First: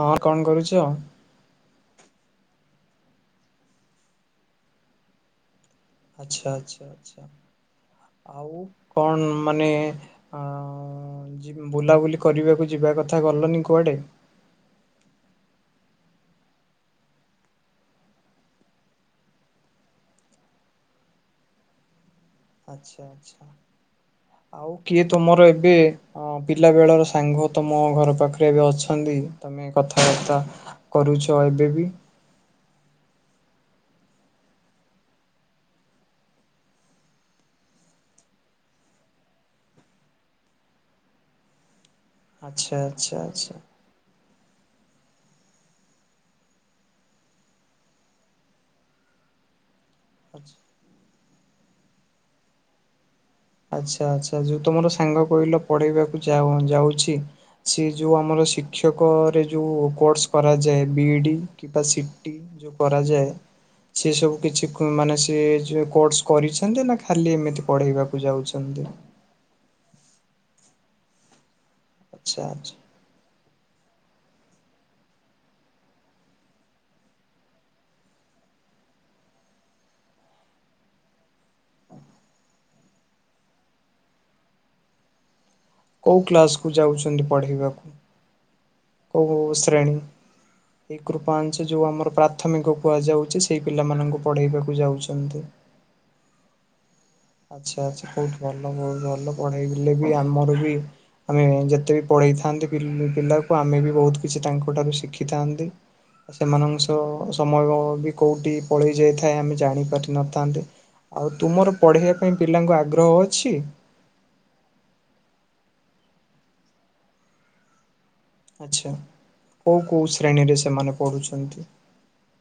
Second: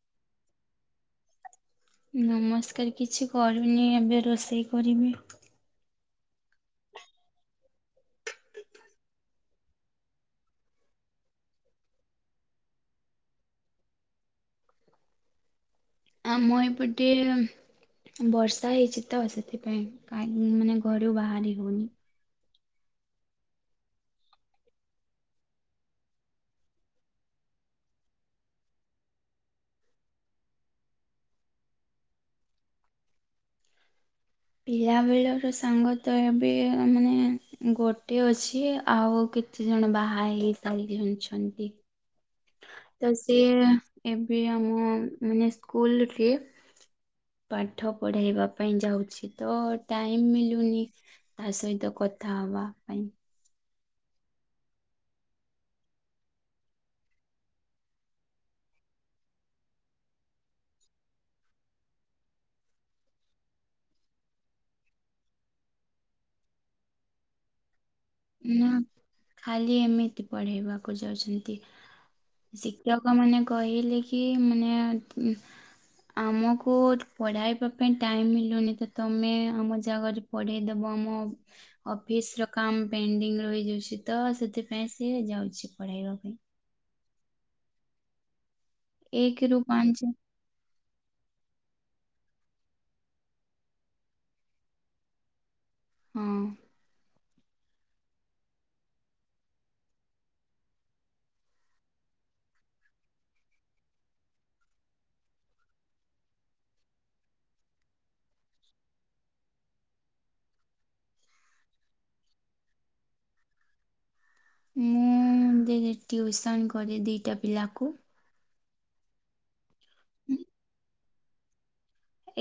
ହଁ କଣ କରୁଛ? ନମସ୍କାର କିଛି କରୁନି ଏବେ ରୋଷେଇ କରିବି। ଆଛା, ଆଛା, ଆଛା। ଆଉ କଣ ମାନେ ଅ ବୁଲାବୁଲି କରିବାକୁ ଯିବା କଥା ଗଲନି କୁଆଡେ? ଆ ମୋ ଏ ପ୍ରତି ବର୍ଷା ହେଇଛି ତ ସେଥିପାଇଁ କାଁ ମାନେ ଘରୁ ବାହାରି ହେଉନି। ଆଚ୍ଛା ଆଛା ଆଉ କିଏ ତମର ଏବେ ହଁ ପିଲା ବେଳର ସାଙ୍ଗ ତ ମୋ ଘର ପାଖରେ ଏବେ ଅଛନ୍ତି। ତମେ କଥାବାର୍ତ୍ତା କରୁଛ ଏବେ ବି। ପିଲା ବେଳର ସାଙ୍ଗ ତ ଏବେ ମାନେ ଗୋଟେ ଅଛି ଆଉ କିଛି ଜଣ ବାହା ହେଇ ସାରି ଜଣିଛନ୍ତି। ଆଚ୍ଛା ଆଚ୍ଛା ଆଚ୍ଛା ଏବେ ଆମ ମାନେ ସ୍କୁଲ୍ ରେ ପାଠ ପଢ଼ାଇବା ପାଇଁ ଯାଉଛି ତ ଟାଇମ୍ ଆଚ୍ଛା। ମିଳୁନି ତା ସହିତ କଥା ହବା ପାଇଁ। ଆଚ୍ଛା ଆଚ୍ଛା ଯୋଉ ତମର ସାଙ୍ଗ କହିଲ ପଳେଇବାକୁ ଯାଉଛି। ସେ ଯେଉଁ ଆମର ଶିକ୍ଷକରେ ଯେଉଁ କୋର୍ସ କରାଯାଏ ବି ଇ ଡ଼ି କିପ ସଟି ଯଉ କରାଯାଏ। ସି ସବୁ କିଛି ମାନେ ସ କୋର୍ସ କରିଛନ୍ତି ନା ଖାଲି ଏମିତି ପଢେଇବା? ନା ଯାଉଛନ୍ତି। ଖାଲି ଏମିତି ପଢେଇବାକୁ ଯାଉଛନ୍ତି। ଆଚ୍ଛା ସେ ଆଚ୍ଛା ଲୋକମାନେ କହିଲେ କି ମାନେ ଆମକୁ ପଢାଇବା ପାଇଁ ଟାଇମ୍ ମିଳୁନି ତ ତମେ ଆମ ଜାଗାରେ ପଢେଇଦବ ଆମ ଅଫିସ୍ ର କାମ ପେଣ୍ଡିଙ୍ଗ ରହିଯାଉଛି ତ ସେଥିପାଇଁ ସିଏ ଯାଉଛି। ପଢାଇବା କେଉଁ ପାଇଁ। କ୍ଲାସ୍କୁ ଯାଉଛନ୍ତି ପଢ଼ିବାକୁ? କୋଉ ଏକ ରୁ ଶ୍ରେଣୀ? ପାଞ୍ଚ ଏଇ କୃପାଞ୍ଚ ଯୋଉ ଆମର ପ୍ରାଥମିକ କୁହାଯାଉଛି ସେଇ ପିଲାମାନଙ୍କୁ ପଢେଇବାକୁ ଯାଉଛନ୍ତି। ହଁ। ଆଛା ଆଚ୍ଛା। ବୋହୁତ୍ ଭଲ, ବୋହୁତ୍ ଭଲ, ପଢେଇଲେ ବି ଆମର ବି ଆମେ ଯେତେ ବି ପଢେଇଥାନ୍ତି ପିଲାକୁ ଆମେ ବି ବୋହୁତ୍ କିଛି ତାଙ୍କ ଠାରୁ ଶିଖିଥାନ୍ତି। ସେମାନଙ୍କ ସହ ସମୟ ବି କୋଉଠି ପଳେଇ ଯାଇଥାଏ ଆମେ ଜାଣି ପାରିନଥାନ୍ତେ। ଆଉ ତୁମର ପଢେଇବା ପାଇଁ ପିଲାଙ୍କୁ ଆଗ୍ରହ ଅଛି? ମୁଁ ଦେ ରେ ଟ୍ୟୁସନ୍ କରେ ଦୁଇଟା ପିଲାକୁ। ଆଛା କୋଉ କୋଉ ଶ୍ରେଣୀରେ ସେମାନେ ପଢୁଛନ୍ତି?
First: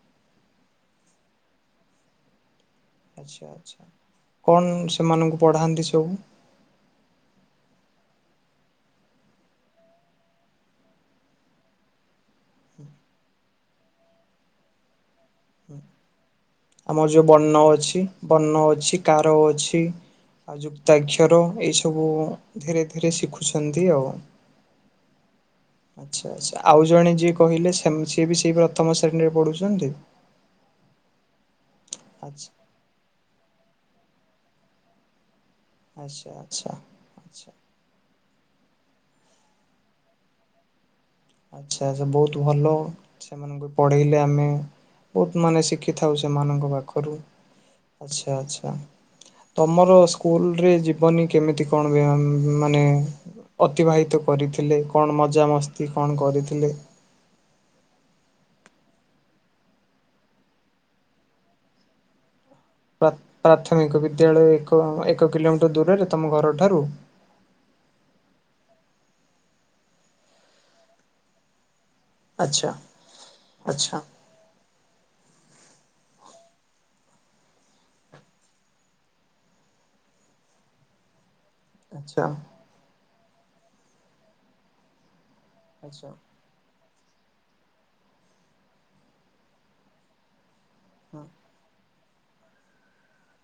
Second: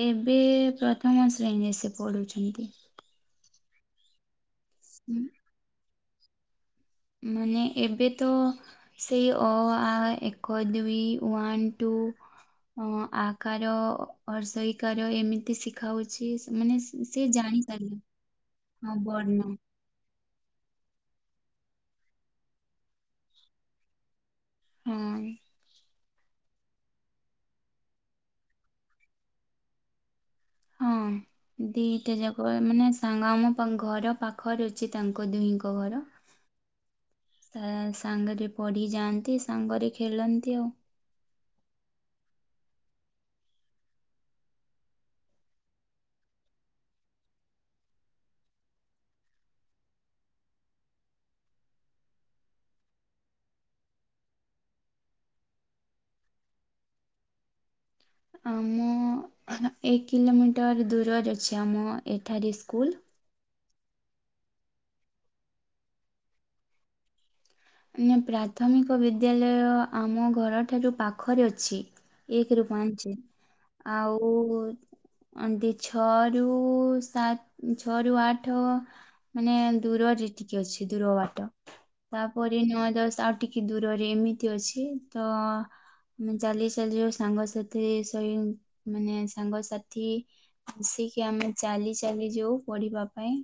ଏବେ ପ୍ରଥମ ଶ୍ରେଣୀରେ ସେ ପଢୁଛନ୍ତି। ଆଚ୍ଛା ଆଛା କଣ ସେମାନଙ୍କୁ ପଢାନ୍ତି ସବୁ? ମାନେ ଏବେ ତ ସେଇ ଅ ଆ ଏକ ଦୁଇ ୱାନ୍ ଟୁ ଅ ଆକାର ହର୍ଷେଇକାର ଏମିତ ଆମର ଯୋଉ ଜାଣି ବଣ୍ଣ ସାରିଲେ ଅଛି ବଣ୍ଣ ହଁ ଅଛି କାର ବର୍ଣ୍ଣ ଅଛି। ଆଉ ଯୁକ୍ତାକ୍ଷର ଏଇସବୁ ଧୀରେ ଧୀରେ ଶିଖୁଛନ୍ତି ଆଉ। ହଁ। ଆଚ୍ଛା ଆଛା ଆଉ ଜଣେ ଯିଏ କହିଲେ ସେମ ସିଏ ବି ସେଇ ପ୍ରଥମ ଶ୍ରେଣୀରେ ପଢୁଛନ୍ତି? ହଁ ଦିଟା ଆଚ୍ଛା ଯାକ ମାନେ ସାଙ୍ଗ ଆମ ପ ଘର ପାଖରେ ଅଛି ତାଙ୍କ ଦୁହିଁଙ୍କ ଘର ଆଚ୍ଛା ଆଚ୍ଛା ଆଚ୍ଛା। ତା ସାଙ୍ଗରେ ପଢ଼ିଯାଆନ୍ତି ସାଙ୍ଗରେ ଖେଳନ୍ତି ଆଉ। ଆଚ୍ଛା ଆଛା ବହୁତ ଭଲ ସେମାନଙ୍କୁ ପଢେଇଲେ ଆମେ ବହୁତ ମାନେ ଶିଖିଥାଉ ସେମାନଙ୍କ ପାଖରୁ ଆଚ୍ଛା ଆଛା ତମର ସ୍କୁଲ ରେ ଜୀବନି କେମିତି କଣ ମାନେ ଅତିବାହିତ କରିଥିଲେ କଣ ମଜାମସ୍ତି କଣ କରିଥିଲେ ଆମ ଏକ କିଲୋମିଟର ଦୂରରେ ଅଛି ଆମ ଏଠାରେ ସ୍କୁଲ। ପ୍ରା ପ୍ରାଥମିକ ବିଦ୍ୟାଳୟ ଏକ ଏକ କିଲୋମିଟର ଦୂରରେ ତମ ଘରଠାରୁ? ନା ପ୍ରାଥମିକ ବିଦ୍ୟାଳୟ ଆମ ଘରଠାରୁ ପାଖରେ ଅଛି। ଏକରୁ ଆଚ୍ଛା ପାଞ୍ଚ ଆଚ୍ଛା ଆଉ ଆନ୍ଦି ଛଅରୁ ସାତ ଛଅରୁ ଆଠ ମାନେ ଦୂରରେ ଟିକେ ଅଛି ଦୂର ବାଟ। ଆଚ୍ଛା। ପରି ନଅ ଦଶ ଆଉ ଟିକେ ଦୂରରେ ଏମିତି ଅଛି ତ ଆଛା। ଆମେ ଚାଲି ଚାଲି ଯୋଉ ସାଙ୍ଗସାଥି ସଇ ମାନେ ସାଙ୍ଗସାଥି ହୁଁ ଆସିକି ଆମେ ଚାଲି ଚାଲି ଯଉ ପଢିବା ପାଇଁ।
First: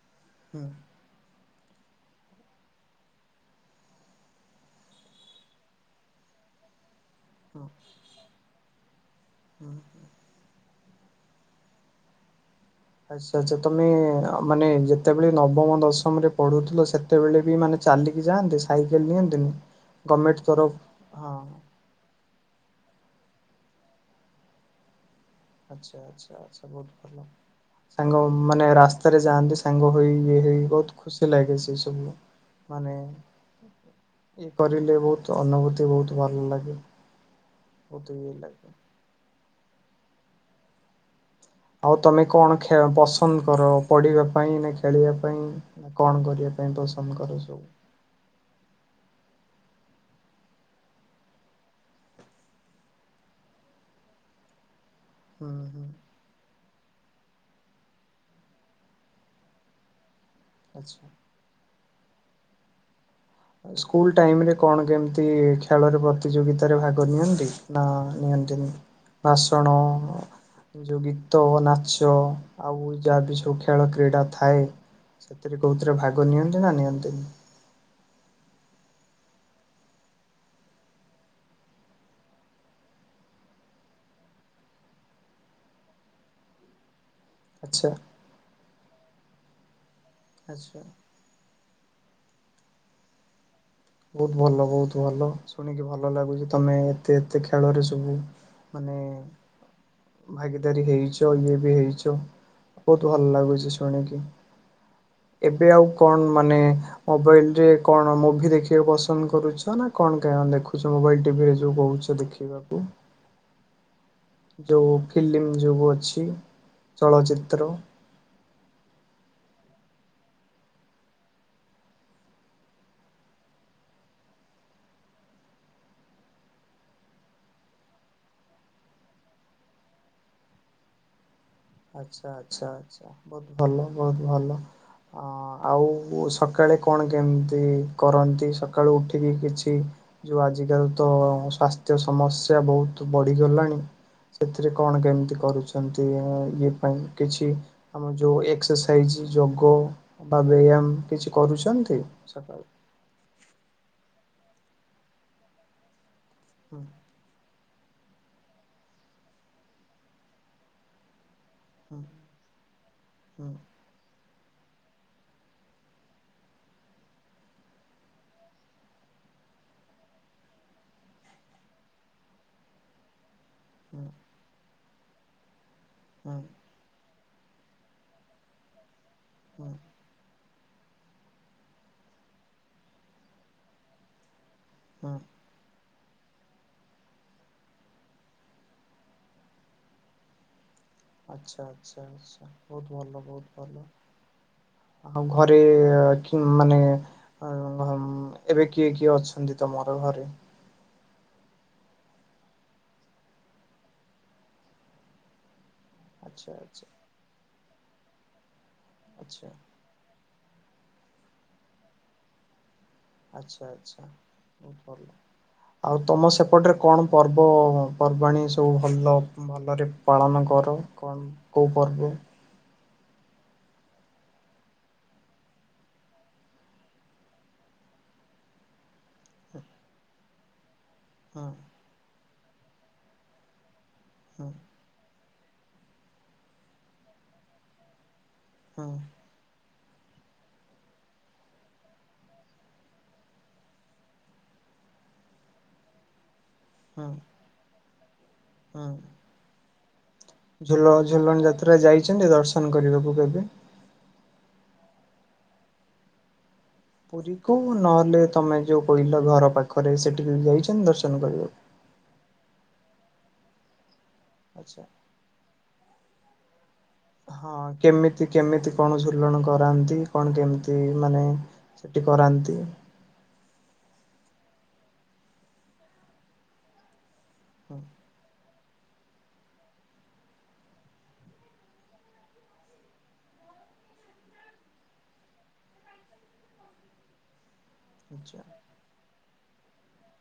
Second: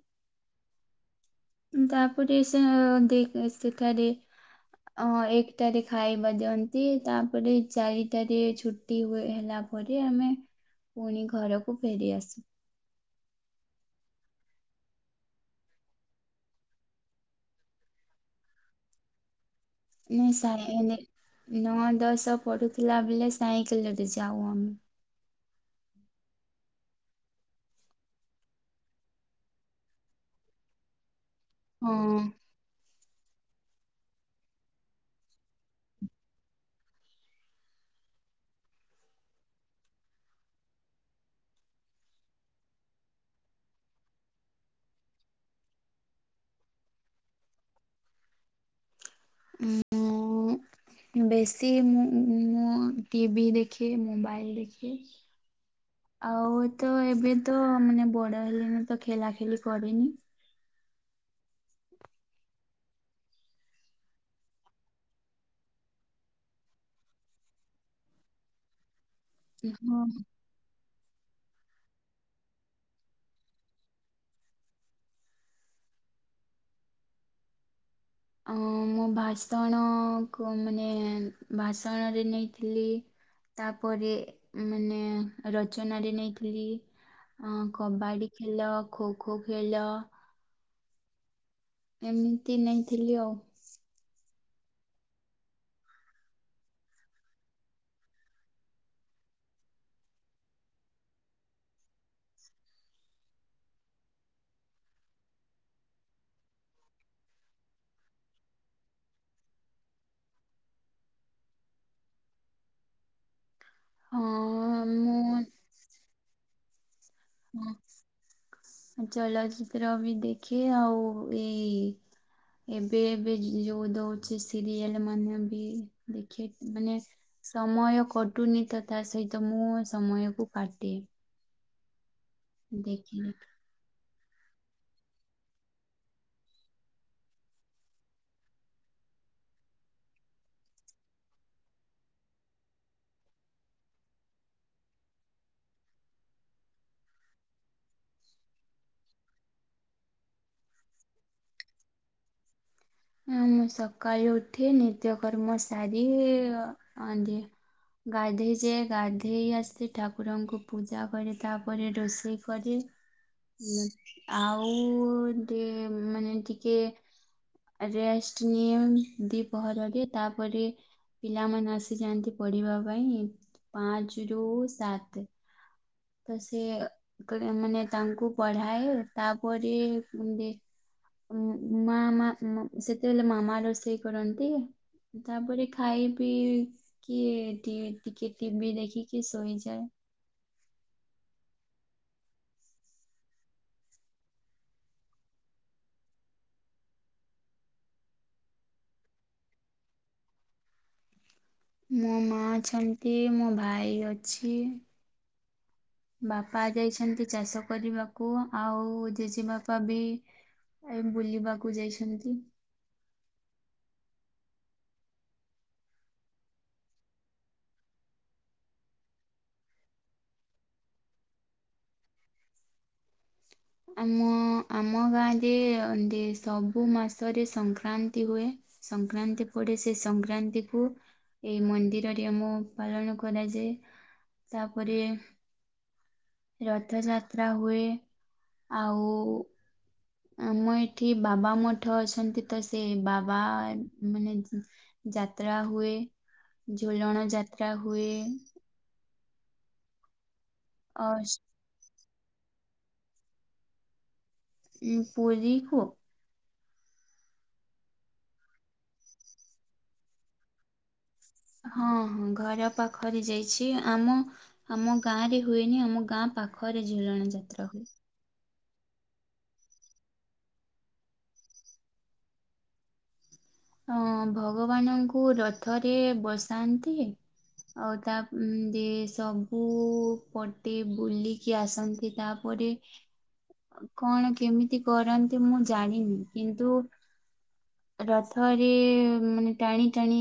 ହୁଁ। ତାପରେ ସେ ଦେ ସେଠାରେ ଅ ଏକଟାରେ ଖାଇବା ଦିଅନ୍ତି ତା ତା ପରେ ହୁଁ। ଚାରିଟାରେ ଛୁଟି ହୁ ହେଲାପରେ ଆମେ ପୁଣି ଘରକୁ ଫେରିଆସୁ। ଆଚ୍ଛା ଆଚ୍ଛା ତମେ ମାନେ ଯେତେବେଳେ ନବମ ଦଶମରେ ପଢୁଥିଲ ସେ ସେତେବେଳେ ବି ମାନେ ଚାଲିକି ଯାଆନ୍ତି ସାଇକେଲ ନିଅନ୍ତିନି? ନାଇଁ ଗଭର୍ଣ୍ଣମେଣ୍ଟ ସା ତରଫ ଏନେ ହଁ ନଅ ଦଶ ପଡୁଥିଲା ବେଳେ ସାଇକେଲରେ ଯାଉ ଆମେ। ଆଚ୍ଛା ଆଚ୍ଛା ଆଛା ବହୁ ସାଙ୍ଗମାନେ ରାସ୍ତାରେ ଯାଆନ୍ତି ସାଙ୍ଗ ହେଇ ଇଏ ହେଇ ବହୁତ ଖୁସି ଲାଗେ। ସେ ସବୁ ହଁ। ମାନେ ଇ କରିଲେ ବହୁତ ଅନୁଭୂତି ବହୁତ ଭଲ ଲାଗେ। ବହୁତ ଭଲ ଲାଗା। ଆଉ ତମେ କଣ ଖେ ପସନ୍ଦ କର ପଢିବା ପାଇଁ ନା ଖେଳିବା ପାଇଁ କଣ କରିବା ପାଇଁ ପସନ୍ଦ କରୁଶୁ? ଉଁ ହୁଁ। ବେଶୀ ମୁଁ ମୁଁ ଟିଭିି ଦେଖେ ମୋବାଇଲ ଦେଖେ। ହୁଁ ହୁଁ। ଆଉ ତ ଏବେ ତ ମାନେ ବଡ ହେଲିଣି ତ ଖେଲା ଖେଲି କରେନି। ଆଛା। ସ୍କୁଲ୍ ଟାଇମ୍ ରେ କଣ କେମିତି ଖେଳରେ ପ୍ରତିଯୋଗିତାରେ ଭାଗ ନିଅନ୍ତି? ନା ନିଅନ୍ତିନି ଭାସଣ ହଁ। ଯୋଉ ଗୀତ ନାଚ ଆଉ ଯାହା ବି ସବୁ ଖେଳ କ୍ରୀଡ଼ା ଥାଏ। ସେଥିରେ କଉଥିରେ ଭାଗ ନିଅନ୍ତି ନା ନିଅନ୍ତିନି? ହଁ ମୁଁ ଭାଷଣ କ ମାନେ ଭାଷଣରେ ନେଇଥିଲି। ତାପରେ ମାନେ ରଚନାରେ ନେଇଥିଲି। ହଁ ଆଚ୍ଛା କବାଡ଼ି ଖେଲ ଖୋ ଖୋ ଖେଲ ଆଛା। ଏମିତି ନେଇଥିଲି ଆଉ। ବହୁତ ଭଲ ବହୁତ ଭଲ ଶୁଣିକି ଭଲ ଲାଗୁଛି ତମେ ଏତେ ଏତେ ଖେଳରେ ସବୁ ମାନେ ଭାଗିଦାରୀ ହେଇଚ ଇଏ ବି ହେଇଚ। ବୋହୁତ ଭଲ ଲାଗୁଛି ଶୁଣିକି। ଏବେ ଆଉ କଣ ମାନେ ମୋବାଇଲ ରେ କଣ ମୁଭି ଦେଖି ଖିବାକୁ ପସନ୍ଦ କରୁଛ ନା କଣ କା ଦେଖୁଛ ମୋବାଇଲ ଟିଭିରେ ଯୋଉ କହୁଛ ଦେଖିବାକୁ? ହଁ ଯୋଉ ମୁଁ ଫିଲ୍ମ ଯୋଗୁ ଅଛି। ଚଳଚିତ୍ର। ହୁଁ ଚଳଚିତ୍ର ବି ଦେଖେ ଆଉ ଏଇ ଏବେ ଏବେ ଯୋଉ ଦୋଉଛି ସିରିଏଲ ମାନେ ବି ଦେଖେ ମାନେ ସମୟ କଟୁନି ତ ତା ସହିତ ମୁଁ ସମୟକୁ କାଟେ। ଆଛା, ଆଛା, ଆଛା ଦେଖିଲି ବୋହୁତ ଭଲ ବୋହୁତ ଭଲ। ଅଁ ଆଉ ସକାଳେ କଣ କେମିତି କରନ୍ତି ସକାଳୁ ଉଠିକି କିଛି ଯୋଉ ଆଜିକାଲି ତ ସ୍ୱାସ୍ଥ୍ୟ ସମସ୍ୟା ବୋହୁତ ବଢିଗଲାଣି। ସେଥିରେ କଣ କେମିତି କରୁଛନ୍ତି ଏ ଆଇ? ଇଏ ପାଇଁ କିଛି ଆମର ଯୋଉ ଏକ୍ସରସାଇଜ ଯୋଗ। ବା ବ୍ୟାୟାମ କିଛି କରୁଛନ୍ତି ସକାଳୁ? ହଁ ମୁଁ ସକାଳୁ ଉଠି ନିତ୍ୟକର୍ମ ସାରି ହୁଁ ଅ ନ୍ଧିଏ। ଗାଧେଇ ଯାଏ ଗାଧେଇ ଆସେ ଠାକୁରଙ୍କୁ ପୂଜା କରେ। ତାପରେ ହୁଁ ରୋଷେଇ କରି ହୁଁ ଆଉ ଟିକେ ମାନେ ଟିକେ ରେଷ୍ଟ ନିଏ ଦିପହରରେ ତାପରେ ପିଲାମାନେ ଆସିଯାଆନ୍ତି ପଢିବା ପାଇଁ ହୁଁ ପାଞ୍ଚ ରୁ ସାତେ। ତ ହୁଁ ସେ କରେ ମାନେ ତାଙ୍କୁ ପଢାଏ ତାପରେ ହୁଁ ବୁନ୍ଦେ ମା ମା ମ ସେତେବେଳେ ମାମା ରୋଷେଇ କରନ୍ତି। ହୁଁ ତାପରେ ଖା ଖାଇ ପିଇ କିିଏ ଟିକିଏ ଟିଭିି ଦେଖିକି ଶୋଇଯାଏ। ଆଛା, ଆଛା, ଆଛା ବୋହୁତ ଭଲ ବୋହୁତ ଭଲ। ଆଉ ଘରେ କି ମାନେ ଆଉ ଏବେ କିଏ କିଏ ଅଛନ୍ତି ତମର ଘରେ? ମୋ ମା ଅଛନ୍ତି ମୋ ଭାଇ ଅଛି। ଆଚ୍ଛା ବାପା ଆଚ୍ଛା ଯାଇଛନ୍ତି ଚାଷ କରିବାକୁ ଆଉ ଜେଜେ ଆଚ୍ଛା ବାପା ବାପା ବି ଏ ବୁଲିବାକୁ ଯାଇଛନ୍ତି। ଆଚ୍ଛା ଆଚ୍ଛା ବହୁତ୍ ଭଲ। ଆଉ ତମ ସେପଟରେ କଣ ପର୍ବ ପର୍ବାଣି ସବୁ ଭଲ ଭଲରେ ପାଳନ କର କଣ୍ କୋଉ ପର୍ବ? ଆମ-ଆମ ଗାଁରେ [inaudible] ସବୁ ମାସରେ ସଂକ୍ରାନ୍ତି ହୁଏ। ସଂକ୍ରାନ୍ତି ପଡେ ସେ ସଂକ୍ରାନ୍ତି କୁ ହୁଁ ଏଇ ମନ୍ଦିରରେ ଆମ ପାଳନ କରାଯାଏ। ହୁଁ ତାପରେ ରଥଯାତ୍ରା ହୁଏ ହୁଁ ଆଉ ଆମ ଏଠି ବାବା ମଠ ଅଛନ୍ତି ତ ସେ ବାବା ମାନେ ଯାତ୍ରା ହୁଏ ଝୁଲଣ ଯାତ୍ରା ହୁଏ। ହଁ। ଅ ଝୁଲ-ଝୁଲଣ ଯାତ୍ରା ଯାଇଚନ୍ତି ଦର୍ଶନ କରିବାକୁ କେବେ? ଉଁ ପୁରୀ କୁ? ପୁରୀକୁ ନହେଲେ ତମେ ଯୋଉ କହିଲ ଘର ପାଖରେ ସେଠି କେବେ ଯାଇଚନ୍ତି ଦର୍ଶନ କରିବାକୁ? ହଁ ହଁ ଘର ପାଖରେ ଯାଇଚି, ଆମ ଆଚ୍ଛା ଆମ ଗାଁ ରେ ହୁଏନି ଆମ ଗାଁ ପାଖ ଖରେ ଝୁଲଣ ହଁ ଯାତ୍ରା ହୁଏ। କେମିତି ସେ କେମିତି କଣ ଝୁଲଣ କରାନ୍ତି କଣ କେମିତି ମାନେ ସେଠି କରାନ୍ତି? ଅଁ ଭଗବାନଙ୍କୁ ରଥରେ ବସାନ୍ତି ଆଉ ତା ଏମଦି ସବୁ ପଟେ ବୁଲିକି ଆସନ୍ତି ତାପରେ। କଣ କେମିତି କରାନ୍ତି ମୁଁ ଜାଣିନି କିନ୍ତୁ ଆଚ୍ଛା। ରଥରେ ମାନେ ଟାଣି ଟାଣି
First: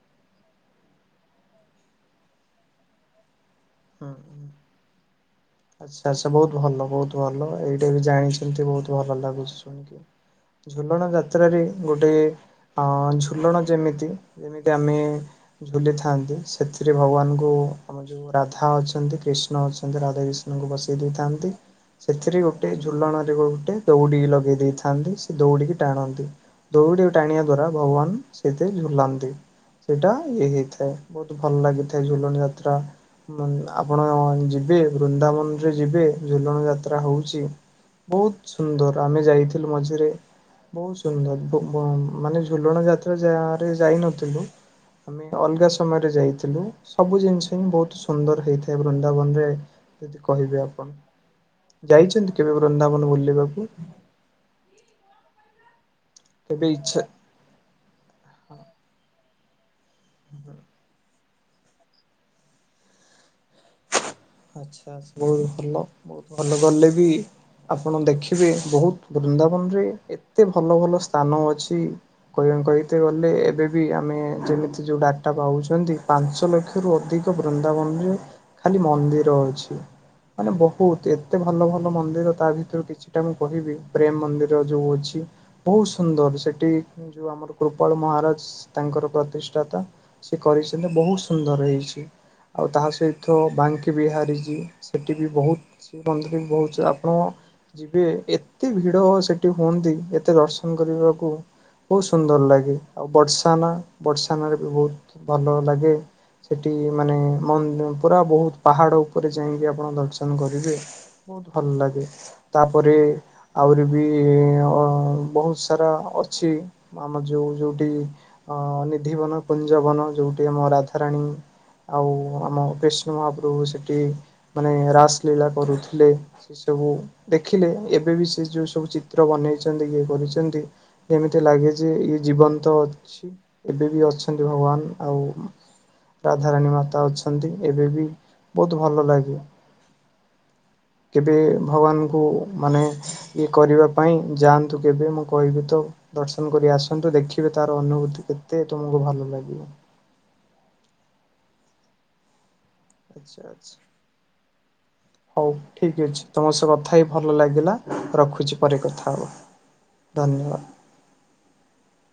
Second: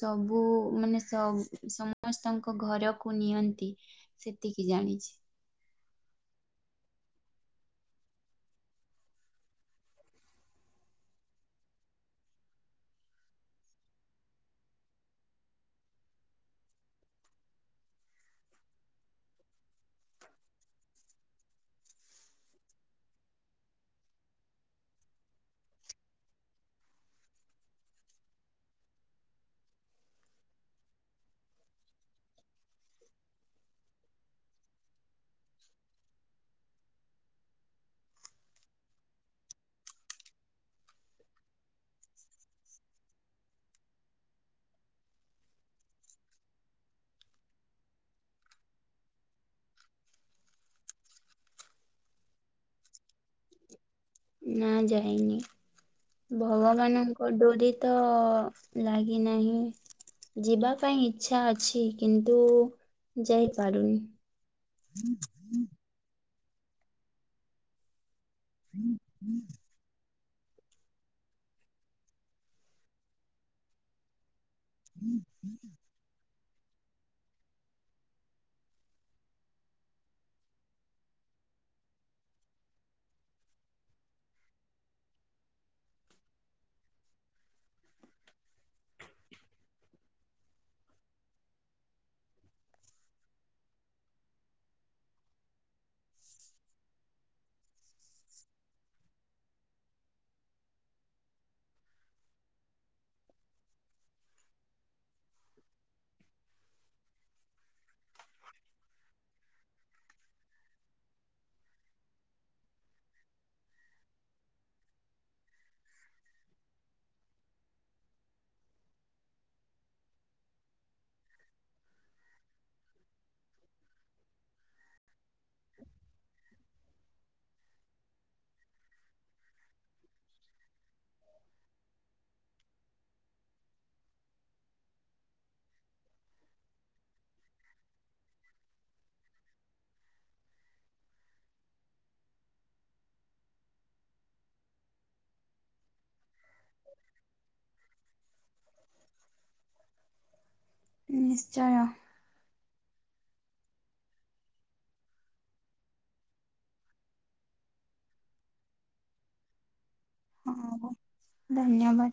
ସବୁ ମାନେ ସ-ସମସ୍ତଙ୍କ ଘରକୁ ନିଅନ୍ତି। ହୁଁ ହୁଁ। ସେତିକି ଜାଣିଚି। ଆଚ୍ଛା ଆଚ୍ଛା ବହୁତ୍ ଭଲ ବହୁତ୍ ଭଲ‌। ଏଇଟା ବି ଜାଣିଚନ୍ତି ବହୁତ୍ ଭଲ ଲାଗୁଚି ଶୁଣିକି। ଝୁଲଣ ଯାତ୍ରାରେ ଗୋଟେ ଅ ଝୁଲଣ ଯେମିତି ଯେମିତି ଆମେ ଝୁଲିଥାନ୍ତି ସେଥିରେ ଭଗବାନଙ୍କୁ ଆମ ଯୋଉ ରାଧା ଅଛନ୍ତି କ୍ରିଷ୍ଣ ଅଛନ୍ତି ରାଧା କ୍ରିଷ୍ଣଙ୍କୁ ବସେଇ ଦେଇଥାନ୍ତି। ସେଥିରେ ଗୋଟେ ଝୁଲଣରେ ଗୋଟେ ଦଉଡିି ଲଗେଇ ଦେଇଥାନ୍ତି ସେ ଦଉଡିକି ଟାଣନ୍ତି। ଦଉଡି କୁ ଟାଣିବା ଦ୍ଵାରା ଭଗବାନ ସେଇଥେ ଝୁଲନ୍ତି। ସେଇଟା ଇଏ ହେଇଥାଏ। ବହୁତ ଭଲ ଲାଗିଥାଏ ଝୁଲଣ ଯାତ୍ରା। ଉଁ ଆପଣ ଯିବେ ବୃନ୍ଦାବନରେ ଯିବେ ଝୁଲଣ ଯାତ୍ରା ହଉଚି ବହୁତ୍ ସୁନ୍ଦର ଆମେ ଯାଇଥିଲୁ ମଝିରେ ବହୁତ୍ ସୁନ୍ଦର୍ ବୁ-ବୁ ମାନେ ଝୁଲଣ ଯାତ୍ରା ଯାରେ ଯାଇନଥିଲୁ ଆମେ ଅଲଗା ସମୟରେ ଯାଇଥିଲୁ ସବୁ ଜିନିଷ ବହୁତ୍ ସୁ ସୁନ୍ଦର ହେଇଥାଏ ବୃନ୍ଦାବନ ରେ ଯଦି କହିବେ ଆପଣ। ଯାଇଚନ୍ତି କେବେ ବୃନ୍ଦାବନ ବୁଲିବାକୁ? ନାଁ ଯାଇନି। କେବେ ଇଚ୍ଛା ଭଗବାନଙ୍କ ଙ୍କ ଡୋରି ତ ଲାଗିନାହିଁ। ଯିବା ପାଇଁ ଇଚ୍ଛା ଅଛି କିନ୍ତୁ ଯାଇପାରୁନି। ଆଚ୍ଛା ବହୁତ୍ ଭଲ ବହୁତ୍ ଭଲ। ଗଲେବି ଆପଣ ଦେଖି ବେ ବହୁତ ବୃନ୍ଦାବନ୍ ରେ ଏ ଏତେ ଭଲ ଭଲ ସ୍ଥାନ ଅଛି କହିଆଁ-କହିତେ ଗଲେ ଏବେ ବି ଆମେ ଯେମିତି ଯୋଉ ଡାଟା ପାଉଚନ୍ତି ପାଞ୍ଚଲକ୍ଷ ରୁ ଅଧିକ ବୃନ୍ଦାବନରେ ଖାଲି ମନ୍ଦିର୍ ରହୁଛି। ମାନେ ବହୁତ ଏତେ ଭଲ ଭଲ ମନ୍ଦିର ତା ଭିତରୁ କିଛିଟା ମୁଁ କହିବି ପ୍ରେମ ମନ୍ଦିର ଯୋଉ ଅଛି। ବହୁତ ସୁନ୍ଦର ସେଠି ଯୋଉ ଆମର କୃପଳ ମହାରାଜ ତାଙ୍କର ପ୍ରତିଷ୍ଠାତା। ସେ କରିଛନ୍ତି ବହୁତ ସୁନ୍ଦର ହେଇଛି ଆଉ ତାହା ସହିତ ବା ଙ୍କି ବିହାରି ଜି ସେଠି ବି ବହୁତ ସେ ମନ୍ଦିର ବି ବହୁତ ଆପଣ। ଯିବେ ଏତେ ଭିଡ ସେଠି ହୁଅନ୍ତି ଏତେ ଦର୍ଶନ କରିବାକୁ। ବହୁତ ସୁନ୍ଦର ଲାଗେ ଆଉ ବର୍ସାନା ବର୍ସାନା ରେ ବି ବହୁତ ସୁ ଭଲ ଲାଗେ। ସେଠି ମାନେ ମନ୍ଦ ପୁରା ବହୁତ ପାହାଡ ଉପରେ ଯାଇଁକି ଆପଣ ଦର୍ଶନ କରିବେ। ବହୁତ ଭଲ ଲାଗେ। ତାପରେ ଆହୁରି ବି ଅ ବହୁତ ସାରା ଅ ଅଛି। ଆମ ଯୋଉ ଯୋଉଠି ଅ ନିିଧିବନ କୁଞ୍ଜବନ ଯୋଉଠି ଆମ ରାଧାରାଣୀ। ଆଉ ଆମ କ୍ରିଷ୍ଣ ମହାପ୍ରଭୁ ସେଠି ମାନେ ରାସଲୀଳା କରୁଥିଲେ। ସେ ସବୁ ଦେଖିଲେ ଏବେ ବି ସେ ଯୋଉ ସବୁ ଚିତ୍ର ବନେଇଛନ୍ତି ଇଏ କରିଛନ୍ତି। ଏମିତି ଲାଗେ ଯେ ଇଏ ଜୀବନ୍ତ ଅଛି। ଏବେ ବି ଅଛନ୍ତି ଭଗବାନ ଆଉ ରାଧାରାଣୀ ମାତା ଅଛନ୍ତି ଏବେବି। ବହୁତ ଭଲ ଲାଗେ। [inaudible] କେବେ ଭଗବାନଙ୍କୁ ମାନେ ଇଏ କରିବାପାଇଁ ଯାଆନ୍ତୁ କେବେ ମୁଁ କହିବି ତ। ଦର୍ଶନ କରି ଆସନ୍ତୁ ଦେଖିବେ ତାର ଅନୁଭୂତି କେତେ ତୁମକୁ ଭଲ ଲାଗିବ। ନିଶ୍ଚୟ। ଆଚ୍ଛା ଆଚ୍ଛା। [inaudible] ହଉ ଠିକ ଅଛି ତମ ସହ କଥା ହେଇ ଭଲ ଲାଗିଲା ରଖୁଛି ପରେ କଥା ହବା। ହଁ ଧନ୍ୟବାଦ। ହଁ ଧନ୍ୟବାଦ।